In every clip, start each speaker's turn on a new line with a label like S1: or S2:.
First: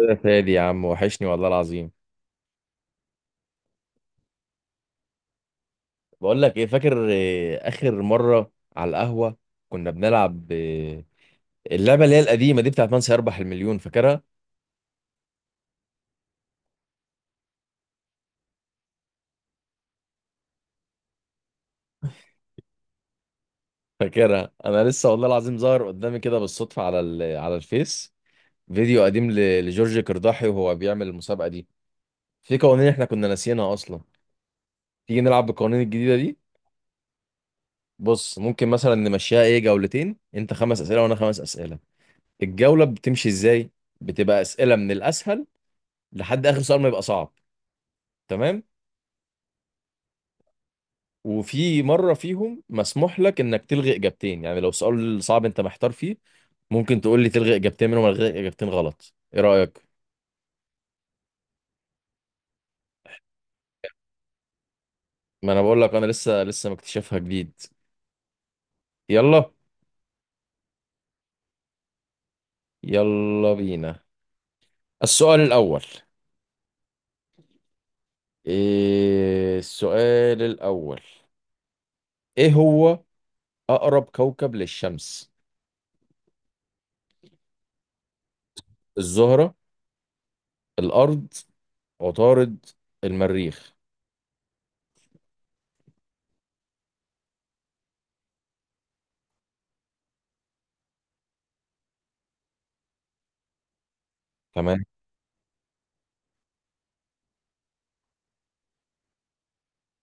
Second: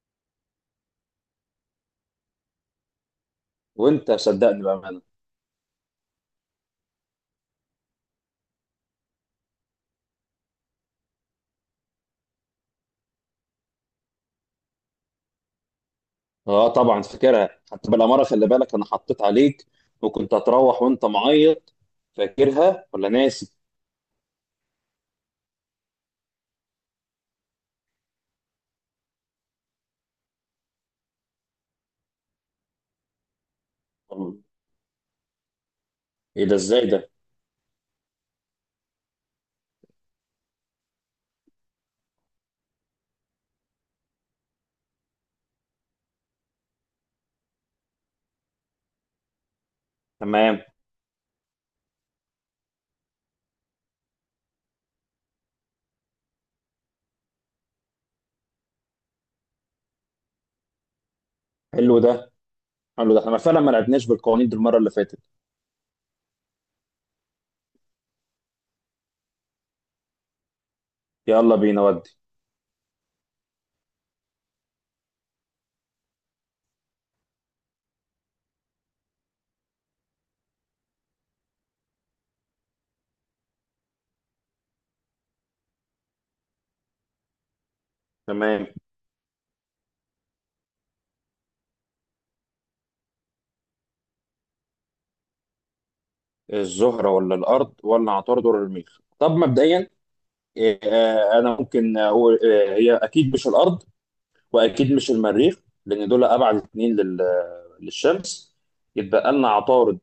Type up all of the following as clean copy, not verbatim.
S1: يا فادي يا عم، وحشني والله العظيم.
S2: وانت صدقني بامانه.
S1: بقول لك ايه، فاكر إيه اخر مره على القهوه كنا بنلعب إيه؟ اللعبه اللي هي القديمه دي بتاعت من سيربح المليون، فاكرها؟
S2: اه طبعا فاكرها، حتى بالاماره خلي بالك انا حطيت عليك، وكنت هتروح وانت معيط. فاكرها ولا ناسي؟
S1: فاكرها، انا لسه والله العظيم ظاهر قدامي كده بالصدفه على الفيس فيديو قديم لجورج قرداحي وهو بيعمل المسابقه دي. في قوانين احنا كنا ناسيينها اصلا، تيجي نلعب بالقوانين الجديده دي؟
S2: ايه ده؟ ازاي ده؟
S1: بص، ممكن مثلا نمشيها ايه، جولتين، انت خمس اسئله وانا خمس اسئله. الجوله بتمشي ازاي؟ بتبقى اسئله من الاسهل لحد اخر سؤال ما يبقى صعب. تمام.
S2: تمام.
S1: وفي مره فيهم مسموح لك انك تلغي اجابتين، يعني لو سؤال صعب انت محتار فيه، ممكن تقول لي تلغي اجابتين منهم، الغي اجابتين غلط. ايه رايك؟
S2: حلو ده حلو ده. احنا فعلا ما لعبناش بالقوانين دي المره اللي فاتت.
S1: ما انا بقول لك انا لسه لسه مكتشفها جديد. يلا.
S2: يلا بينا ودي.
S1: يلا بينا. السؤال الاول. إيه السؤال الاول؟ ايه هو؟ اقرب كوكب للشمس:
S2: تمام.
S1: الزهره، الارض، عطارد، المريخ؟
S2: الزهره ولا الارض ولا عطارد ولا المريخ؟ طب مبدئيا، إيه، آه، انا ممكن اقول. هي اكيد مش الارض،
S1: تمام.
S2: واكيد مش المريخ. لان دول ابعد اتنين للشمس. يتبقى لنا عطارد،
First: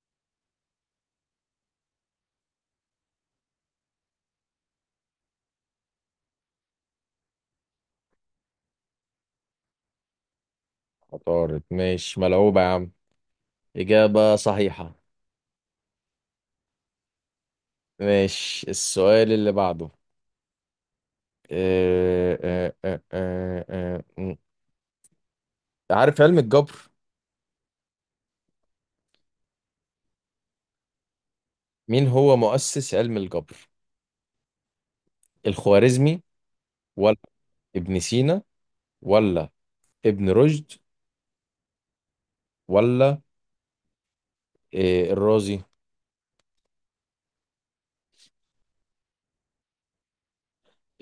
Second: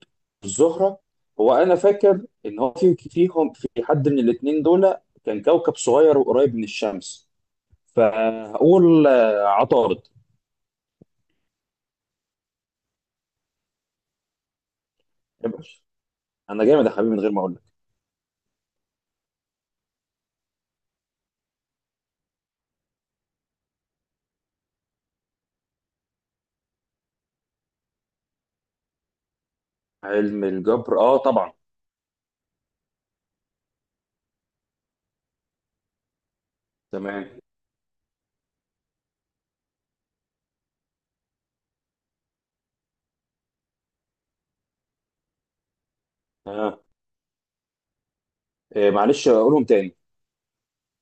S2: الزهره. هو انا فاكر ان هو فيهم في حد من الاتنين دول كان كوكب صغير وقريب من الشمس، فهقول عطارد.
S1: عطارد. ماشي، ملعوبه يا عم، اجابه صحيحه.
S2: ابقى. انا جامد يا حبيبي من غير ما اقول لك.
S1: ماشي، السؤال اللي بعده. آه، آه، آه، آه، آه، م. عارف علم الجبر؟
S2: علم الجبر اه طبعا.
S1: مين هو مؤسس علم الجبر؟ الخوارزمي، ولا
S2: تمام.
S1: ابن سينا، ولا ابن رشد، ولا الرازي؟
S2: آه. معلش اقولهم تاني.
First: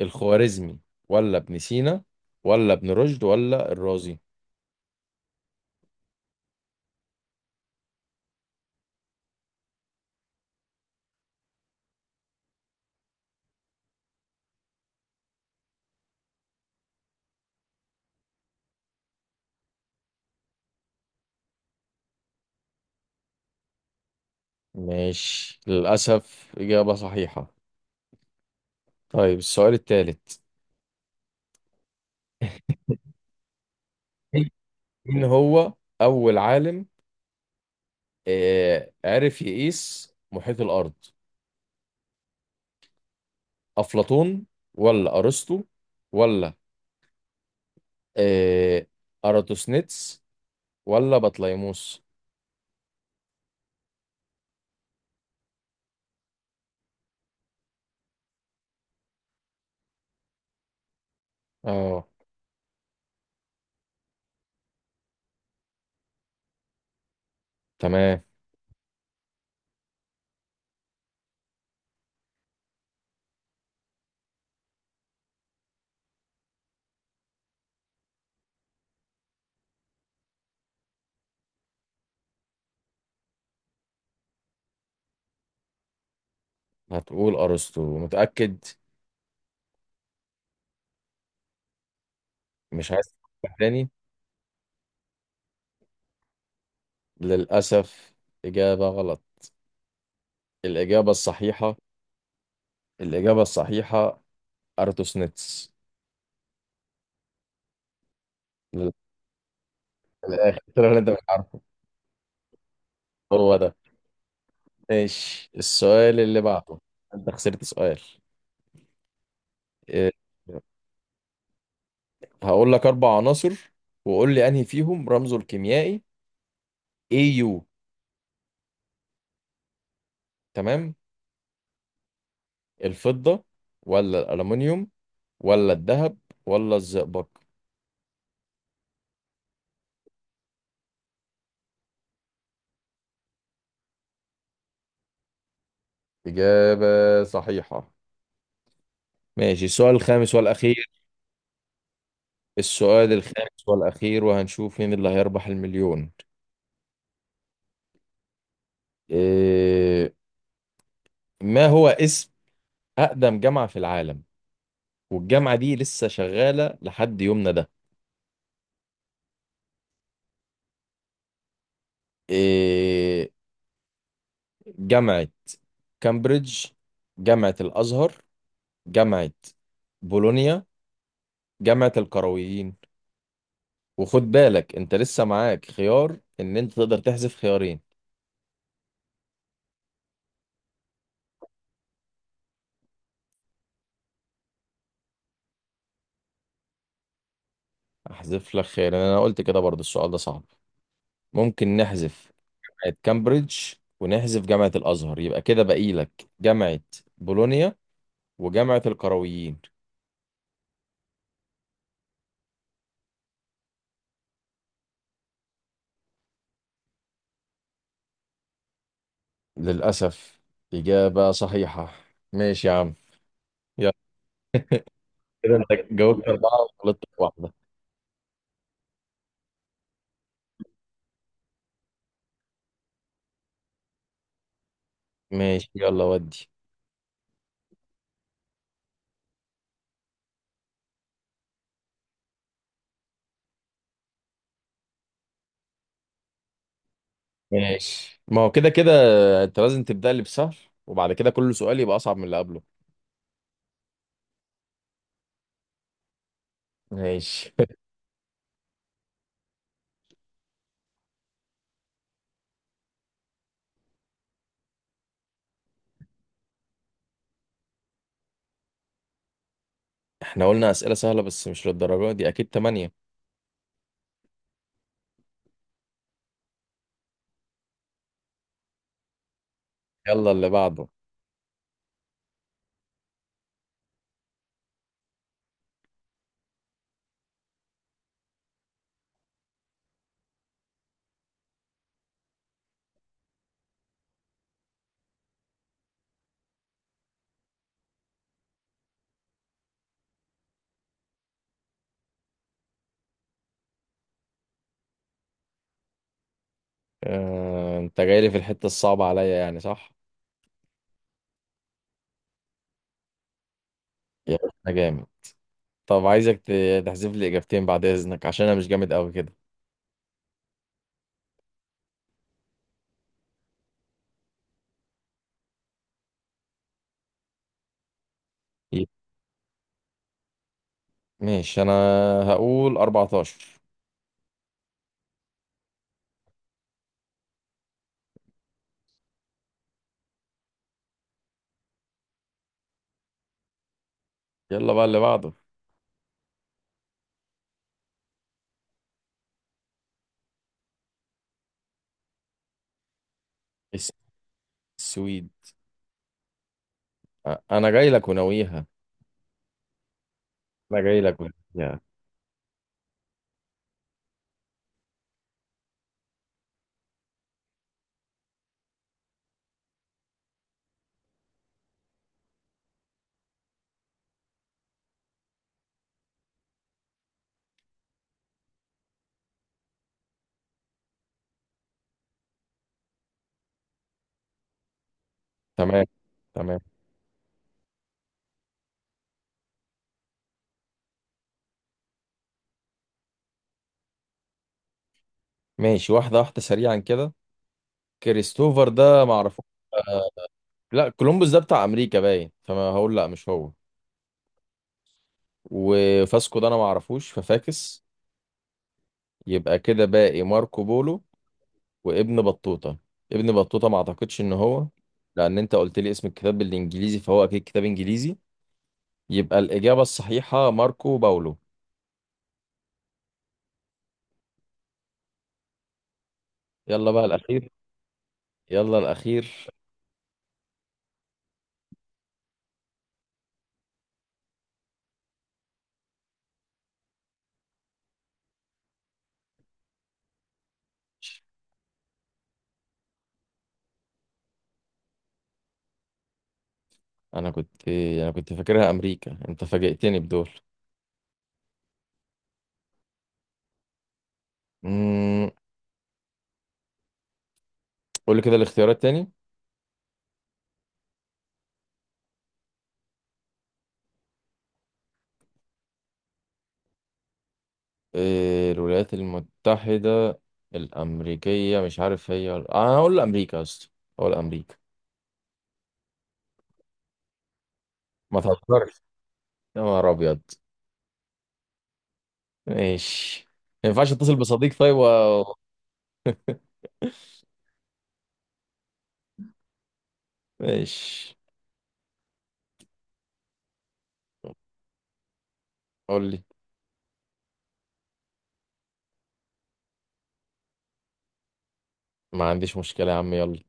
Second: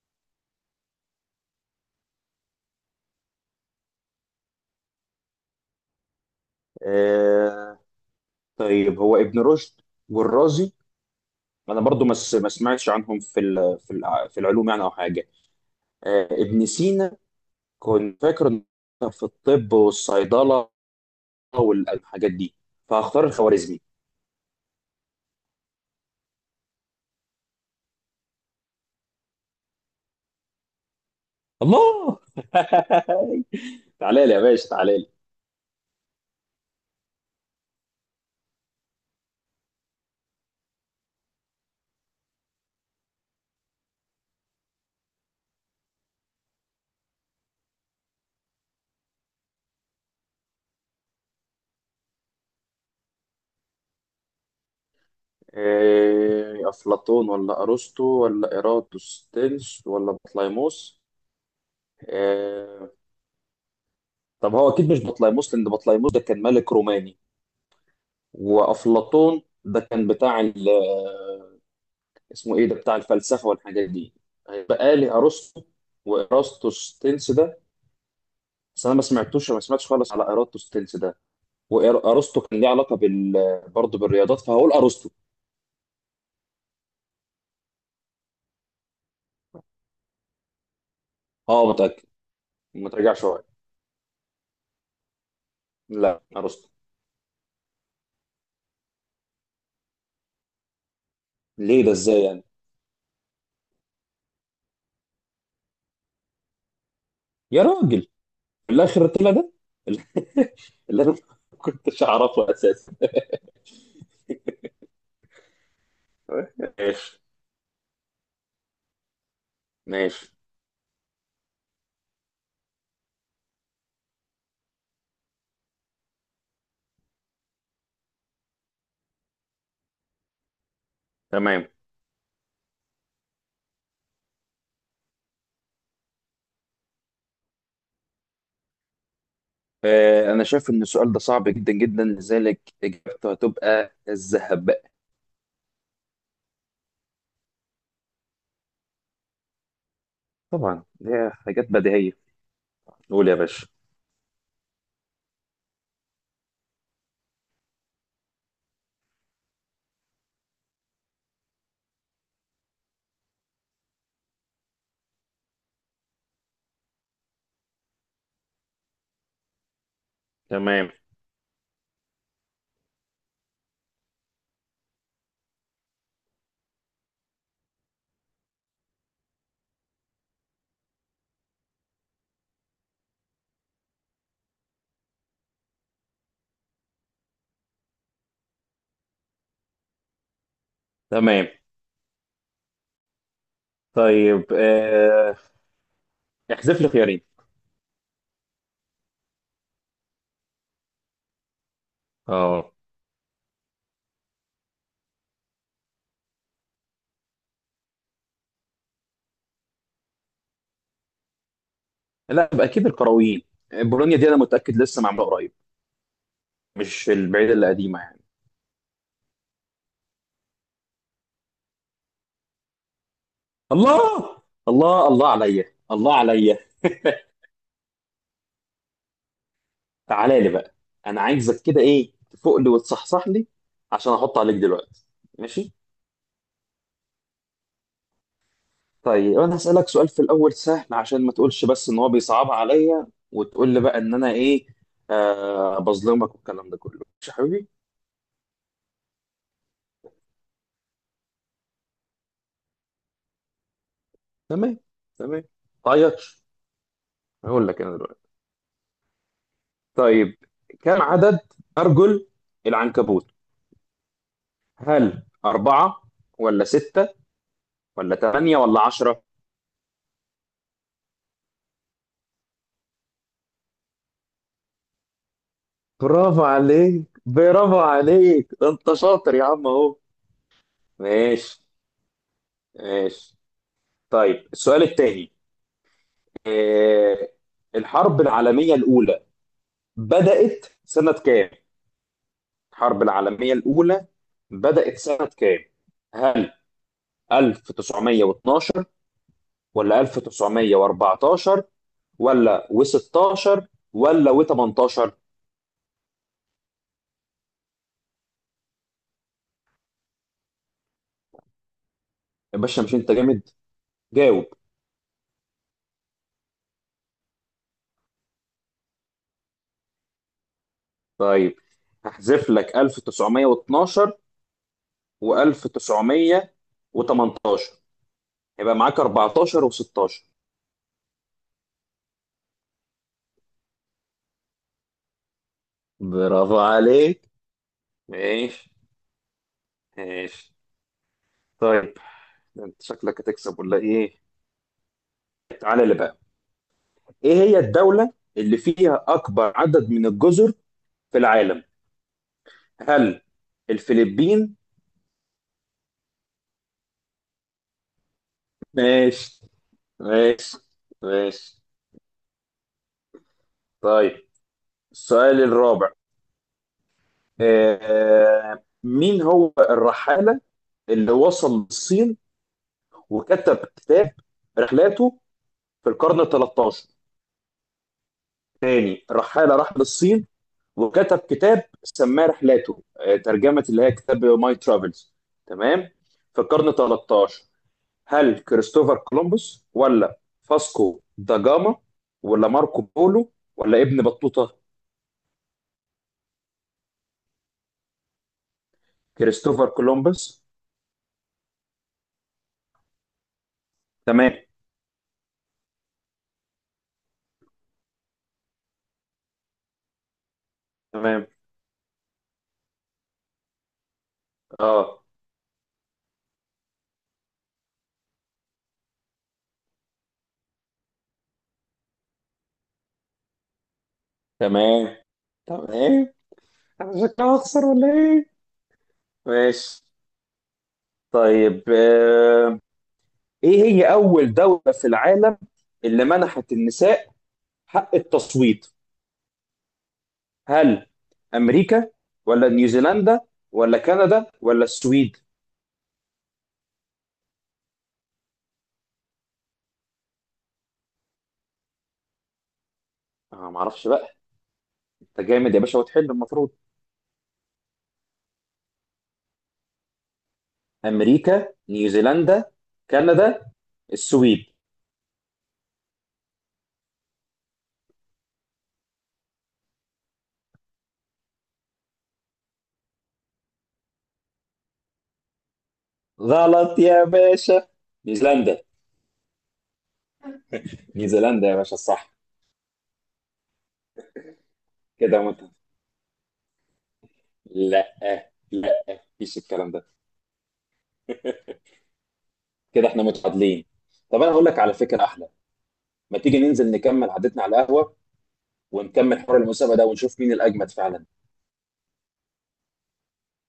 S1: الخوارزمي ولا ابن سينا ولا ابن رشد ولا الرازي.
S2: آه. طيب هو ابن رشد والرازي انا برضو ما سمعتش عنهم في العلوم يعني او حاجه. ابن سينا كنت فاكره إنه كان في الطب والصيدله والحاجات دي، فهختار الخوارزمي.
S1: ماشي، للأسف إجابة صحيحة. طيب، السؤال الثالث.
S2: الله. تعالى لي يا باشا، تعالى لي.
S1: مين هو أول عالم عرف يقيس محيط الأرض؟ افلاطون، ولا ارسطو، ولا آه اراتوسنيتس، ولا بطليموس؟
S2: افلاطون ولا ارسطو ولا ايراتوستينس ولا بطليموس؟
S1: اه،
S2: آه، طب هو اكيد مش بطليموس، لان بطليموس ده كان ملك روماني.
S1: تمام.
S2: وافلاطون ده كان اسمه ايه ده، بتاع الفلسفه والحاجات دي. هيبقى لي ارسطو وايراتوستينس ده. بس انا ما سمعتش خالص على ارسطو ستيلز ده. وارسطو كان ليه علاقه برضه بالرياضات، فهقول ارسطو.
S1: هتقول ارسطو، متأكد؟
S2: اه متاكد. ما
S1: مش عايز
S2: ترجعش شويه.
S1: تفكر تاني؟
S2: لا، ارسطو.
S1: للاسف، اجابة غلط. الاجابة الصحيحة،
S2: ليه ده؟ ازاي يعني؟
S1: الاجابة الصحيحة اراتوسنيتس.
S2: يا راجل، في
S1: لل-
S2: الاخر طلع ده.
S1: للاخر طلع اللي
S2: اللي
S1: انت
S2: انا
S1: مش
S2: ما
S1: عارفه.
S2: كنتش اعرفه اساسا.
S1: هو ده. ماشي، السؤال اللي بعده.
S2: ماشي.
S1: انت خسرت سؤال. آه،
S2: ماشي.
S1: هقول لك اربع عناصر، وقول لي انهي فيهم رمزه الكيميائي AU. تمام.
S2: تمام.
S1: الفضة، ولا الألمنيوم، ولا الذهب، ولا الزئبق؟
S2: انا شايف ان السؤال ده صعب جدا جدا، لذلك اجابته هتبقى الذهب.
S1: إجابة صحيحة. ماشي، السؤال الخامس
S2: طبعا
S1: والأخير.
S2: دي حاجات بديهيه.
S1: السؤال
S2: قول يا
S1: الخامس
S2: باشا.
S1: والأخير، وهنشوف مين اللي هيربح المليون. إيه؟ ما هو اسم أقدم جامعة في العالم والجامعة دي لسه شغالة لحد يومنا ده؟
S2: تمام.
S1: إيه؟ جامعة كامبريدج، جامعة الأزهر، جامعة بولونيا، جامعة القرويين. وخد بالك، انت لسه معاك خيار ان انت تقدر تحذف خيارين.
S2: تمام. طيب، احذف لي خيارين.
S1: احذف لك خيارين. انا قلت كده، برضو السؤال ده صعب. ممكن نحذف
S2: اه.
S1: جامعة كامبريدج ونحذف جامعة الازهر. يبقى كده باقي لك جامعة بولونيا وجامعة القرويين.
S2: لا، يبقى اكيد القرويين. بولونيا دي انا متاكد لسه معموله قريب، مش البعيده اللي قديمه يعني.
S1: للاسف، اجابة صحيحة. ماشي يا عم، يلا.
S2: الله. الله، الله
S1: كده
S2: عليا.
S1: انت
S2: الله
S1: جاوبت اربعة
S2: عليا.
S1: وغلطت في واحدة.
S2: تعالى لي بقى. انا عايزك كده، تفوق لي وتصحصح لي عشان احط عليك دلوقتي.
S1: ماشي،
S2: ماشي.
S1: يلا ودي.
S2: طيب انا هسالك سؤال في الاول سهل، عشان ما تقولش بس ان هو بيصعبها عليا، وتقول لي بقى ان انا ايه، بظلمك والكلام ده كله. ماشي يا حبيبي.
S1: ماشي، ما هو كده كده انت لازم تبدأ لي بسهل، وبعد كده كل سؤال يبقى اصعب من اللي قبله.
S2: تمام. تمام. تعيطش.
S1: ماشي.
S2: هقول لك انا دلوقتي. طيب، كم عدد ارجل العنكبوت؟ هل أربعة، ولا ستة، ولا تمانية، ولا عشرة؟
S1: احنا قلنا أسئلة سهلة، بس مش للدرجة دي، أكيد تمانية.
S2: برافو عليك، برافو عليك، ده انت شاطر يا عم اهو.
S1: يلا اللي بعده.
S2: ماشي. ماشي. طيب، السؤال التاني، إيه؟ الحرب العالمية الأولى بدأت سنة كام؟ الحرب العالمية الأولى بدأت سنة كام؟ هل 1912، ولا 1914، ولا و16، ولا و18؟
S1: اه... أنت جاي لي في الحتة الصعبة عليا، يعني صح؟
S2: يا باشا مش انت جامد؟
S1: يا
S2: جاوب.
S1: باشا؟ أنا جامد. طب عايزك تحذف لي إجابتين بعد إذنك، عشان أنا مش جامد أوي كده.
S2: طيب هحذف لك 1912 و1918، هيبقى
S1: ي-
S2: معاك 14 و16.
S1: ماشي، أنا هقول 14.
S2: برافو عليك. ماشي. ماشي. طيب، انت شكلك هتكسب ولا ايه؟
S1: يلا بقى اللي بعده.
S2: تعالى اللي بقى. ايه هي الدولة اللي فيها اكبر عدد من الجزر في العالم؟ هل
S1: الس-
S2: الفلبين؟
S1: السويد. أنا جاي لك وناويها.
S2: ماشي. ماشي.
S1: أنا جاي لك
S2: ماشي.
S1: وناويها.
S2: طيب، السؤال الرابع، مين هو الرحالة اللي وصل للصين وكتب كتاب رحلاته في القرن ال 13؟ تاني رحالة راح للصين وكتب كتاب سماه رحلاته، ترجمة اللي هي كتاب ماي ترافلز.
S1: تمام،
S2: تمام. في
S1: تمام.
S2: القرن ال 13. هل كريستوفر كولومبوس، ولا فاسكو دا جاما، ولا ماركو بولو، ولا ابن بطوطة؟
S1: ماشي، واحدة واحدة سريعا كده. كريستوفر ده معرفوش.
S2: كريستوفر
S1: آه،
S2: كولومبوس؟
S1: لا، كولومبوس ده بتاع أمريكا باين، فما هقول لا مش هو.
S2: تمام.
S1: وفاسكو ده انا ما اعرفوش ففاكس. يبقى كده باقي ماركو بولو
S2: تمام.
S1: وابن بطوطة. ابن بطوطة ما اعتقدش ان هو،
S2: اه.
S1: لان انت قلت لي اسم الكتاب بالانجليزي فهو اكيد كتاب انجليزي. يبقى الاجابة الصحيحة ماركو باولو.
S2: تمام. تمام.
S1: يلا بقى
S2: انا شكلها
S1: الاخير.
S2: هخسر ولا ايه؟
S1: يلا الاخير.
S2: ماشي. طيب، ايه هي اول دولة في العالم اللي منحت النساء حق التصويت؟ هل امريكا، ولا نيوزيلندا، ولا كندا، ولا السويد؟
S1: انا كنت فاكرها امريكا، انت فاجئتني بدول.
S2: انا ما اعرفش بقى. انت
S1: امم
S2: جامد يا باشا، وتحل المفروض.
S1: قول لي كده الاختيارات تاني.
S2: امريكا، نيوزيلندا، كندا، السويد.
S1: إيه؟ الولايات المتحدة الامريكية، مش عارف، هي انا هقول امريكا يا اسطى. هقول امريكا.
S2: غلط يا باشا.
S1: ما
S2: نيوزيلندا.
S1: تهزرش، يا نهار ابيض.
S2: نيوزيلندا يا باشا، صح.
S1: ماشي. ما ينفعش اتصل بصديق طيب و...
S2: كده وانت. لا، لا، مفيش الكلام ده.
S1: ماشي،
S2: كده احنا متعادلين. طب انا هقول لك على فكره احلى.
S1: قول
S2: ما
S1: لي.
S2: تيجي ننزل نكمل عادتنا على القهوه، ونكمل حوار المسابقه ده ونشوف مين الاجمد فعلا.
S1: ما عنديش مشكلة يا عم، يلا.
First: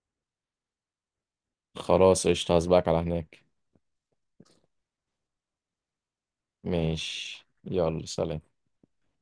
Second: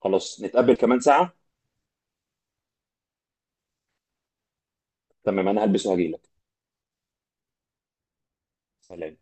S2: خلاص، نتقابل كمان ساعه.
S1: خلاص قشطة، هسبقك على هناك.
S2: تمام، انا هلبس وهجيلك.
S1: ماشي يلا، سلام.
S2: سلام.